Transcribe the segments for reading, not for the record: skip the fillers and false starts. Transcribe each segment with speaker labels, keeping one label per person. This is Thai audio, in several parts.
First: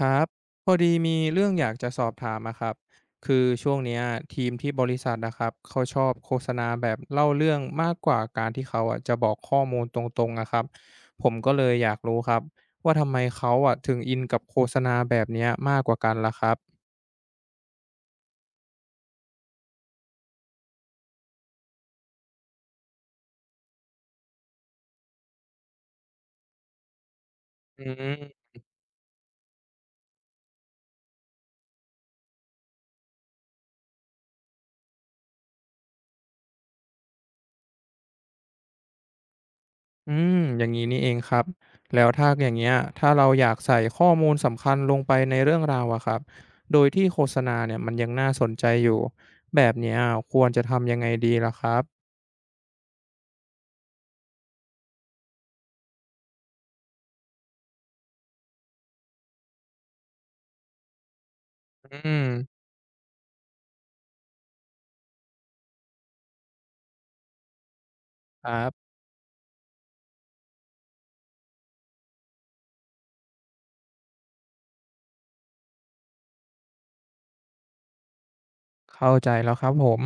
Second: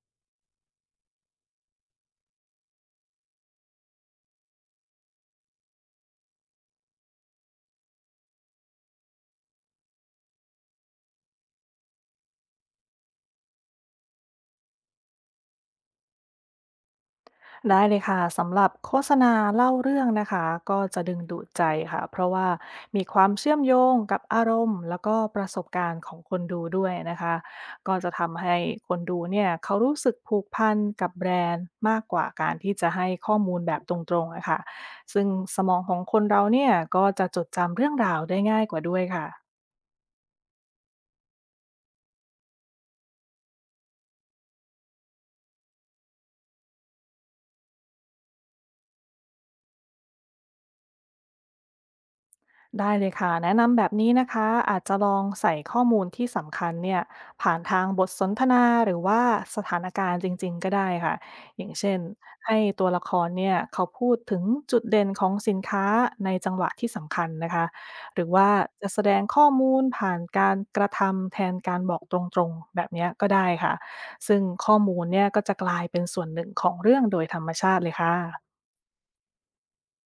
Speaker 1: ครับพอดีมีเรื่องอยากจะสอบถามอะครับคือช่วงเนี้ยทีมที่บริษัทนะครับเขาชอบโฆษณาแบบเล่าเรื่องมากกว่าการที่เขาอะจะบอกข้อมูลตรงๆอะครับผมก็เลยอยากรู้ครับว่าทำไมเขาอะถึงอินกับโฆษณาแบบเนี้ยมากกว่ากันล่ะครับ
Speaker 2: ได้เลยค่ะสำหรับโฆษณาเล่าเรื่องนะคะก็จะดึงดูดใจค่ะเพราะว่ามีความเชื่อมโยงกับอารมณ์แล้วก็ประสบการณ์ของคนดูด้วยนะคะ
Speaker 1: อื
Speaker 2: ก็จะทำ
Speaker 1: ม
Speaker 2: ให้คนดูเนี่ยเขารู้สึกผูกพันกับแบรนด์มากกว่าการที่จะให้ข้อมูลแบบตรงๆนะคะซึ่งสมองของคนเราเนี่ยก็จะจดจำเรื่องราวได้ง่ายกว่าด้วยค่ะ
Speaker 1: อืมอย่างนี้นี่เองครับแล้วถ้าอย่างเงี้ยถ้าเราอยากใส่ข้อมูลสำคัญลงไปในเรื่องราวอะครับโดยที่โฆษณาเนี่ยมันยังน่าสนใจอยู่แบบเนี้ยควรจะทำยังไงดีล่ะครับ
Speaker 2: ได้เลยค่ะแนะนำแบบนี้นะคะอาจจะลองใส่ข้อมูลที่สำคัญเนี่ยผ่านทางบทสนทนาหรือว่าสถานการณ์จริงๆก็ได้ค่ะอย่างเช่
Speaker 1: อื
Speaker 2: น
Speaker 1: ม
Speaker 2: ให้ตัวละครเนี่ยเขาพูดถึงจุดเด่นของสินค้าในจังหวะที่สำคัญนะคะหรือ
Speaker 1: ค
Speaker 2: ว่า
Speaker 1: รับ
Speaker 2: จะแสดงข้อมูลผ่านการกระทำแทนการบอกตรงๆแบบเนี้ยก็ได้ค่ะซึ่งข้อมูลเนี่ยก็จะกลายเป็นส่วนหนึ่งของเรื่องโดยธรรมชาติเลยค่ะ
Speaker 1: เข้าใจแล้วครับผม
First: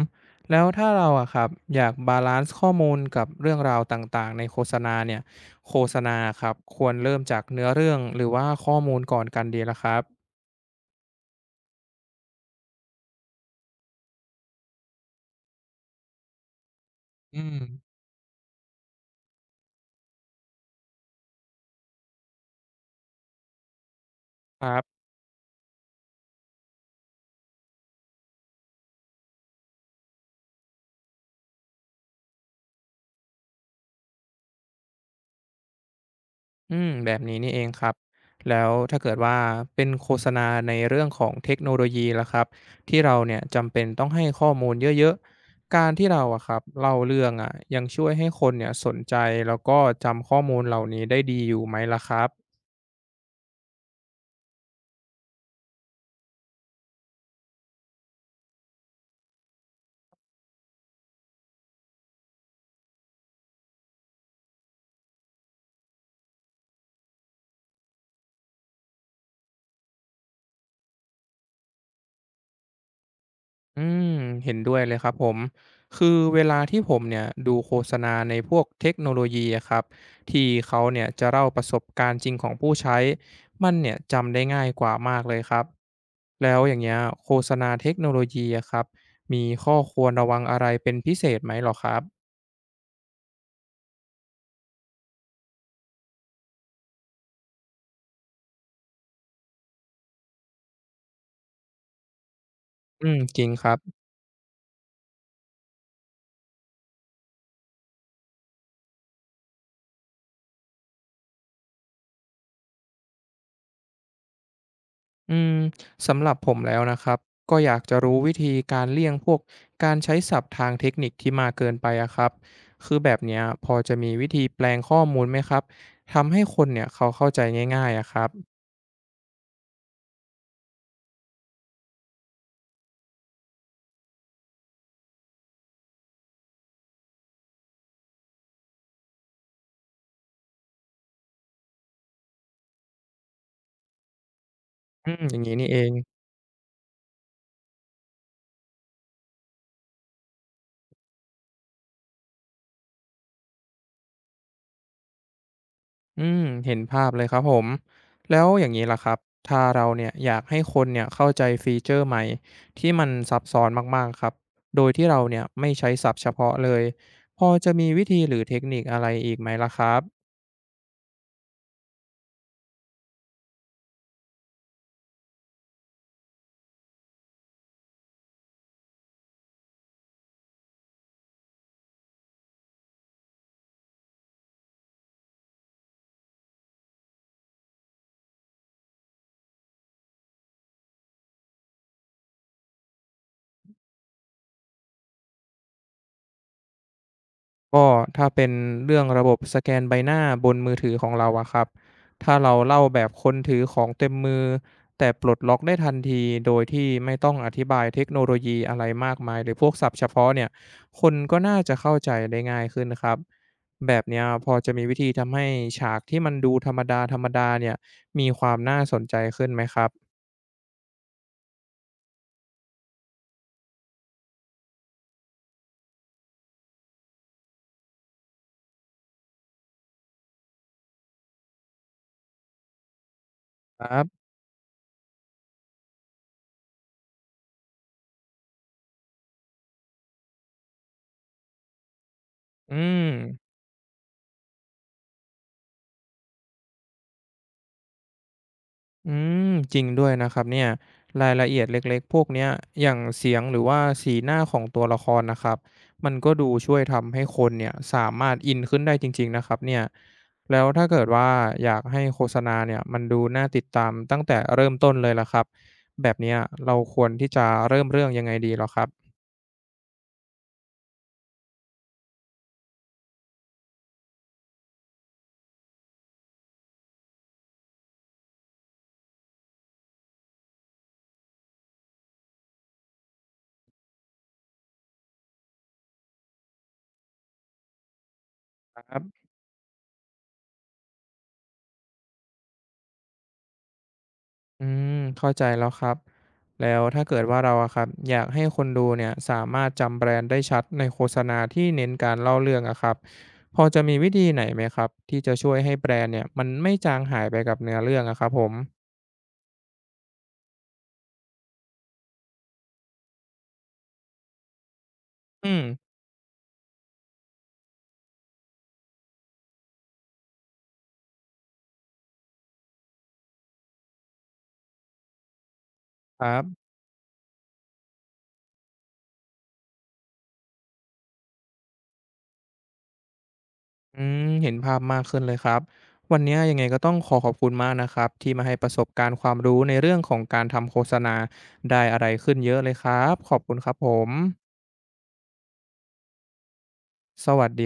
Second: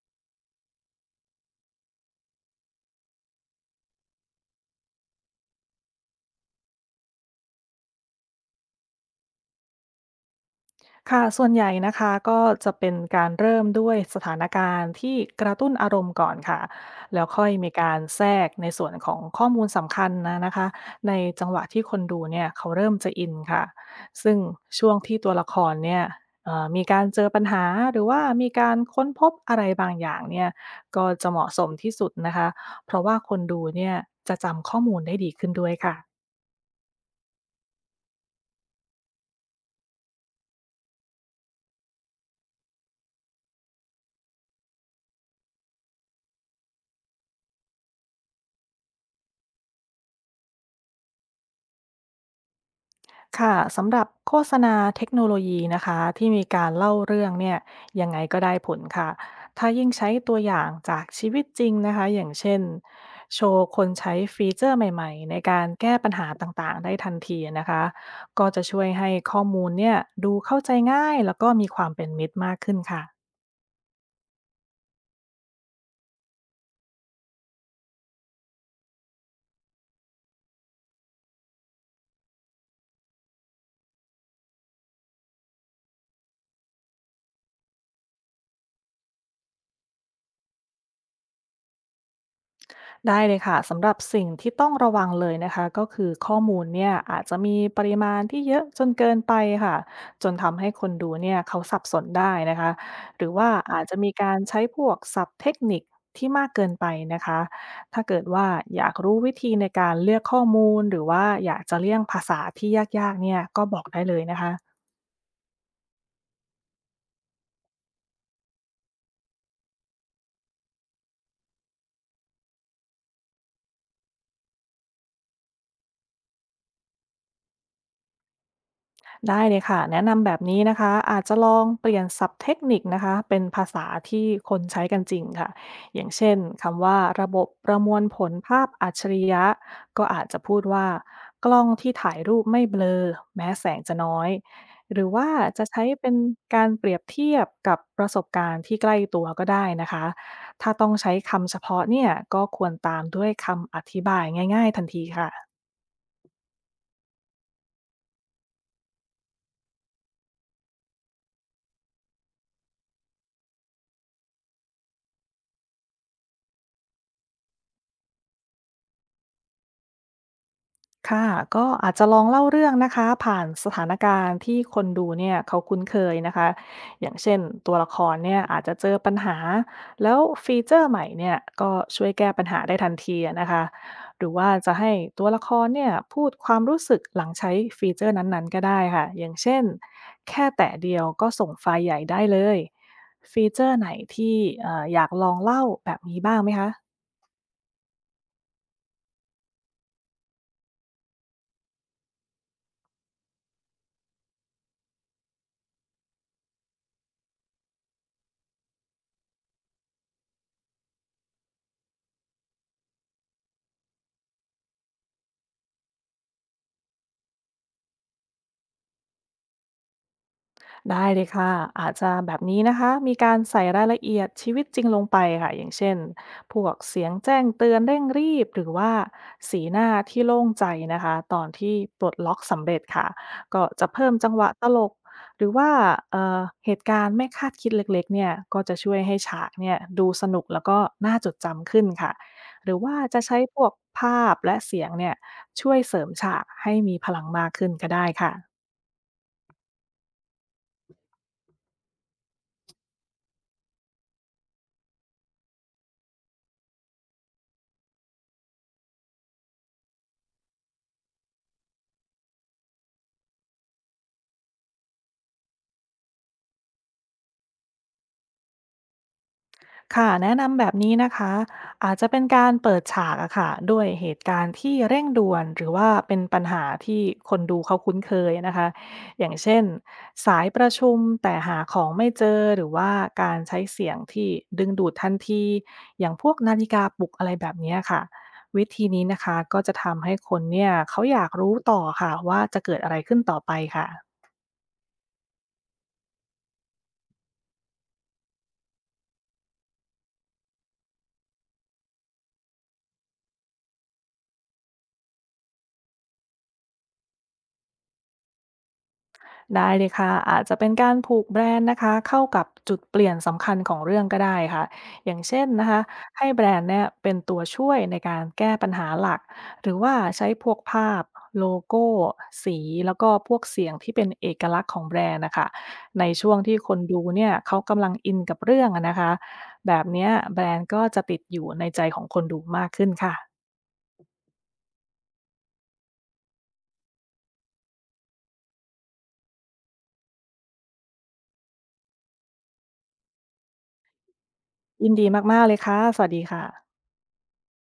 Speaker 1: แล้วถ้าเราอะครับอยากบาลันซ์ข้อมูลกับเรื่องราวต่างๆในโฆษณาเนี่ยโฆษณาครับควรเริ่มจากเนื้อเรื่องหรือว่าข้อมูลก่อนกันดีล่ะครับ
Speaker 2: ค่ะส่วนใหญ่นะคะก็จะเป็นการเริ่มด้วยสถานการณ์ที่กระตุ้นอารมณ์ก่อนค่ะแล้ว
Speaker 1: อื
Speaker 2: ค่อย
Speaker 1: ม
Speaker 2: มีการแทรกในส่วนของข้อมูลสำคัญนะนะคะในจังหวะที่คนดูเนี่ยเขาเริ่มจะอินค่ะซึ่ง
Speaker 1: ครั
Speaker 2: ช่วง
Speaker 1: บ
Speaker 2: ที่ตัวละครเนี่ยมีการเจอปัญหาหรือว่ามีการค้นพบอะไรบางอย่างเนี่ยก็จะเหมาะสมที่สุดนะคะเพราะว่าคนดูเนี่ยจะจำข้อมูลได้ดีขึ้นด้วยค่ะ
Speaker 1: อืมแบบนี้นี่เองครับแล้วถ้าเกิดว่าเป็นโฆษณาในเรื่องของเทคโนโลยีล่ะครับที่เราเนี่ยจำเป็นต้องให้ข้อมูลเยอะๆการที่เราอะครับเล่าเรื่องอะยังช่วยให้คนเนี่ยสนใจแล้วก็จำข้อมูลเหล่านี้ได้ดีอยู่ไหมล่ะครับ
Speaker 2: ค่ะสำหรับโฆษณาเทคโนโลยีนะคะที่มีการเล่าเรื่องเนี่ยยังไงก็ได้ผลค่ะถ้ายิ่งใช้ตัวอย่างจากชีวิตจริงนะคะอย่างเช่นโชว์คนใช้ฟีเจอร์ใหม่ๆในการแก้ปัญหาต่างๆได้ทันทีนะคะก็จะช่วยให้ข้อมูลเนี่ยดูเข้าใจง่ายแล้วก็มีความเป็นมิตรมากขึ้นค่ะ
Speaker 1: อืมเห็นด้วยเลยครับผมคือเวลาที่ผมเนี่ยดูโฆษณาในพวกเทคโนโลยีอะครับที่เขาเนี่ยจะเล่าประสบการณ์จริงของผู้ใช้มันเนี่ยจำได้ง่ายกว่ามากเลยครับแล้วอย่างเงี้ยโฆษณาเทคโนโลยีอะครับมีข้อควรระวังอะไรเป็นพิเศษไหมหรอครับ
Speaker 2: ได้เลยค่ะสำหรับสิ่งที่ต้องระวังเลยนะคะก็คือข้อมูลเนี่ยอาจจะมีปริมาณที่เยอะจนเกินไปค่ะจนทำให้คนดูเนี่ยเขาสับสนได้นะคะ
Speaker 1: อืม
Speaker 2: หรือ
Speaker 1: จริ
Speaker 2: ว่า
Speaker 1: งครับ
Speaker 2: อาจจะมีการใช้พวกศัพท์เทคนิคที่มากเกินไปนะคะถ้าเกิดว่าอยากรู้วิธีในการเลือกข้อมูลหรือว่าอยากจะเลี่ยงภาษาที่ยากๆเนี่ยก็บอกได้เลยนะคะ
Speaker 1: อืมสำหรับผมแล้วนะครับก็อยากจะรู้วิธีการเลี่ยงพวกการใช้ศัพท์ทางเทคนิคที่มากเกินไปอะครับคือแบบเนี้ยพอจะมีวิธีแปลงข้อมูลไหมครับทำให้คนเนี่ยเขาเข้าใจง่ายๆอะครับ
Speaker 2: ได้เลยค่ะแนะนำแบบนี้นะคะอาจจะลองเปลี่ยนศัพท์เทคนิคนะคะเป็นภาษาที่คนใช้กันจริงค่ะอย่างเช่นคำว่าระบบประมวลผลภาพอัจฉริยะก็อาจจะพูดว่ากล้องที่ถ่ายรูปไม่เบลอแม้แสงจะน้อยหรือ
Speaker 1: อืม
Speaker 2: ว่า
Speaker 1: อย่างนี้
Speaker 2: จะ
Speaker 1: นี่เอ
Speaker 2: ใช้
Speaker 1: ง
Speaker 2: เป็นการเปรียบเทียบกับประสบการณ์ที่ใกล้ตัวก็ได้นะคะถ้าต้องใช้คำเฉพาะเนี่ยก็ควรตามด้วยคำอธิบายง่ายๆทันทีค่ะ
Speaker 1: อืมเห็นภาพเลยครับผมแล้วอย่างนี้ล่ะครับถ้าเราเนี่ยอยากให้คนเนี่ยเข้าใจฟีเจอร์ใหม่ที่มันซับซ้อนมากๆครับโดยที่เราเนี่ยไม่ใช้ศัพท์เฉพาะเลยพอจะมีวิธีหรือเทคนิคอะไรอีกไหมล่ะครับ
Speaker 2: ค่ะก็อาจจะลองเล่าเรื่องนะคะผ่านสถานการณ์ที่คนดูเนี่ยเขาคุ้นเคยนะคะอย่างเช่นตัวละครเนี่ยอาจจะเจอปัญหาแล้วฟีเจอร์ใหม่เนี่ยก็ช่วยแก้ปัญหาได้ทันทีอะนะคะหรือว่าจะให้ตัวละครเนี่ยพูดความรู้สึกหลังใช้ฟีเจอร์นั้นๆก็ได้ค่ะอย่างเช่นแค่แตะเดียวก็ส่งไฟล์ใหญ่ได้เลยฟีเจอร์ไหนที่อยากลองเล่าแบบนี้บ้างไหมคะ
Speaker 1: ก็ถ้าเป็นเรื่องระบบสแกนใบหน้าบนมือถือของเราอะครับถ้าเราเล่าแบบคนถือของเต็มมือแต่ปลดล็อกได้ทันทีโดยที่ไม่ต้องอธิบายเทคโนโลยีอะไรมากมายหรือพวกศัพท์เฉพาะเนี่ยคนก็น่าจะเข้าใจได้ง่ายขึ้นครับแบบเนี้ยพอจะมีวิธีทำให้ฉากที่มันดูธรรมดาๆเนี่ยมีความน่าสนใจขึ้นไหมครับ
Speaker 2: ได้เลยค่ะอาจจะแบบนี้นะคะมีการใส่รายละเอียดชีวิตจริงลงไปค่ะอย่างเช่นพวกเสียงแจ้งเตือนเร่งรีบหรือว่าสีหน้าที่โล่งใจนะคะตอนที่ปลดล็อกสำเร็จค่ะก็
Speaker 1: ค
Speaker 2: จะ
Speaker 1: รั
Speaker 2: เพิ่ม
Speaker 1: บ
Speaker 2: จังหวะตลกหรือว่าเอ่อเหตุการณ์ไม่คาดคิดเล็กๆเนี่ยก็จะช่วยให้ฉากเนี่ยดูสนุกแล้วก็น่าจดจำขึ้นค่ะห
Speaker 1: อื
Speaker 2: รือว่า
Speaker 1: ม
Speaker 2: จะใช้พวกภาพและเสียงเนี่ยช่วยเสริมฉากให้มีพลังมากขึ้นก็ได้ค่ะ
Speaker 1: อืมจริงด้วยนะครับเนี่ยรายละเอียดเล็กๆพวกเนี้ยอย่างเสียงหรือว่าสีหน้าของตัวละครนะครับมันก็ดูช่วยทำให้คนเนี่ยสามารถอินขึ้นได้จริงๆนะครับเนี่ยแล้วถ้าเกิดว่าอยากให้โฆษณาเนี่ยมันดูน่าติดตามตั้งแต่เริ่มต้นเลยล่ะครับแบบเนี้ยเราควรที่จะเริ่มเรื่องยังไงดีเหรอครับ
Speaker 2: ค่ะแนะนำแบบนี้นะคะอาจจะเป็นการเปิดฉากอะค่ะด้วยเหตุการณ์ที่เร่งด่วนหรือว่าเป็นปัญหาที่คนดูเขาคุ้นเคยนะคะอย่างเช่นสายประชุมแต่หาของไม่เจอหรือว่าการใช้เสียงที่ดึงดูดทันทีอย่างพวกนาฬิกาปลุกอะไรแบบเนี้ยค่ะวิธี
Speaker 1: ครั
Speaker 2: นี้นะ
Speaker 1: บ
Speaker 2: คะก็จะทำให้คนเนี่ยเขาอยากรู้ต่อค่ะว่าจะเกิดอะไรขึ้นต่อไปค่ะ
Speaker 1: อืมเข้าใจแล้วครับแล้วถ้าเกิดว่าเราอะครับอยากให้คนดูเนี่ยสามารถจำแบรนด์ได้ชัดในโฆษณาที่เน้นการเล่าเรื่องอะครับพอจะมีวิธีไหนไหมครับที่จะช่วยให้แบรนด์เนี่ยมันไม่จางหายไปกับเนื้อเรื่องอะครับผม
Speaker 2: ได้เลยค่ะอาจจะเป็นการผูกแบรนด์นะคะเข้ากับจุดเปลี่ยนสำคัญของเรื่องก็ได้ค่ะอย่างเช่น
Speaker 1: อืม
Speaker 2: นะคะให้แบรนด์เนี่ยเป็นตัวช่วยในการแก้ปัญหาหลักหรือว่าใช้พวกภาพโลโก้สีแล้วก็พวกเสียงที่เป็นเอกลักษณ์ของแบรนด์นะคะใน
Speaker 1: ค
Speaker 2: ช่ว
Speaker 1: รั
Speaker 2: งที่
Speaker 1: บ
Speaker 2: คนดูเนี่ยเขากำลังอินกับเรื่องอะนะคะแบบเนี้ยแบรนด์ก็จะติดอยู่ในใจของคนดูมากขึ้นค่ะ
Speaker 1: อืมเห็นภาพมากขึ้นเลยครับวันนี้ยังไงก็ต้องขอขอบคุณมากนะครับที่มาให้ประสบการณ์ความรู้ในเรื่องของการทำโฆษณาได้อะไรขึ้นเยอะเลยครับขอบคุณครับผม
Speaker 2: ยินดีมากๆเลยค่ะสวัสดีค่ะ
Speaker 1: สวัสดี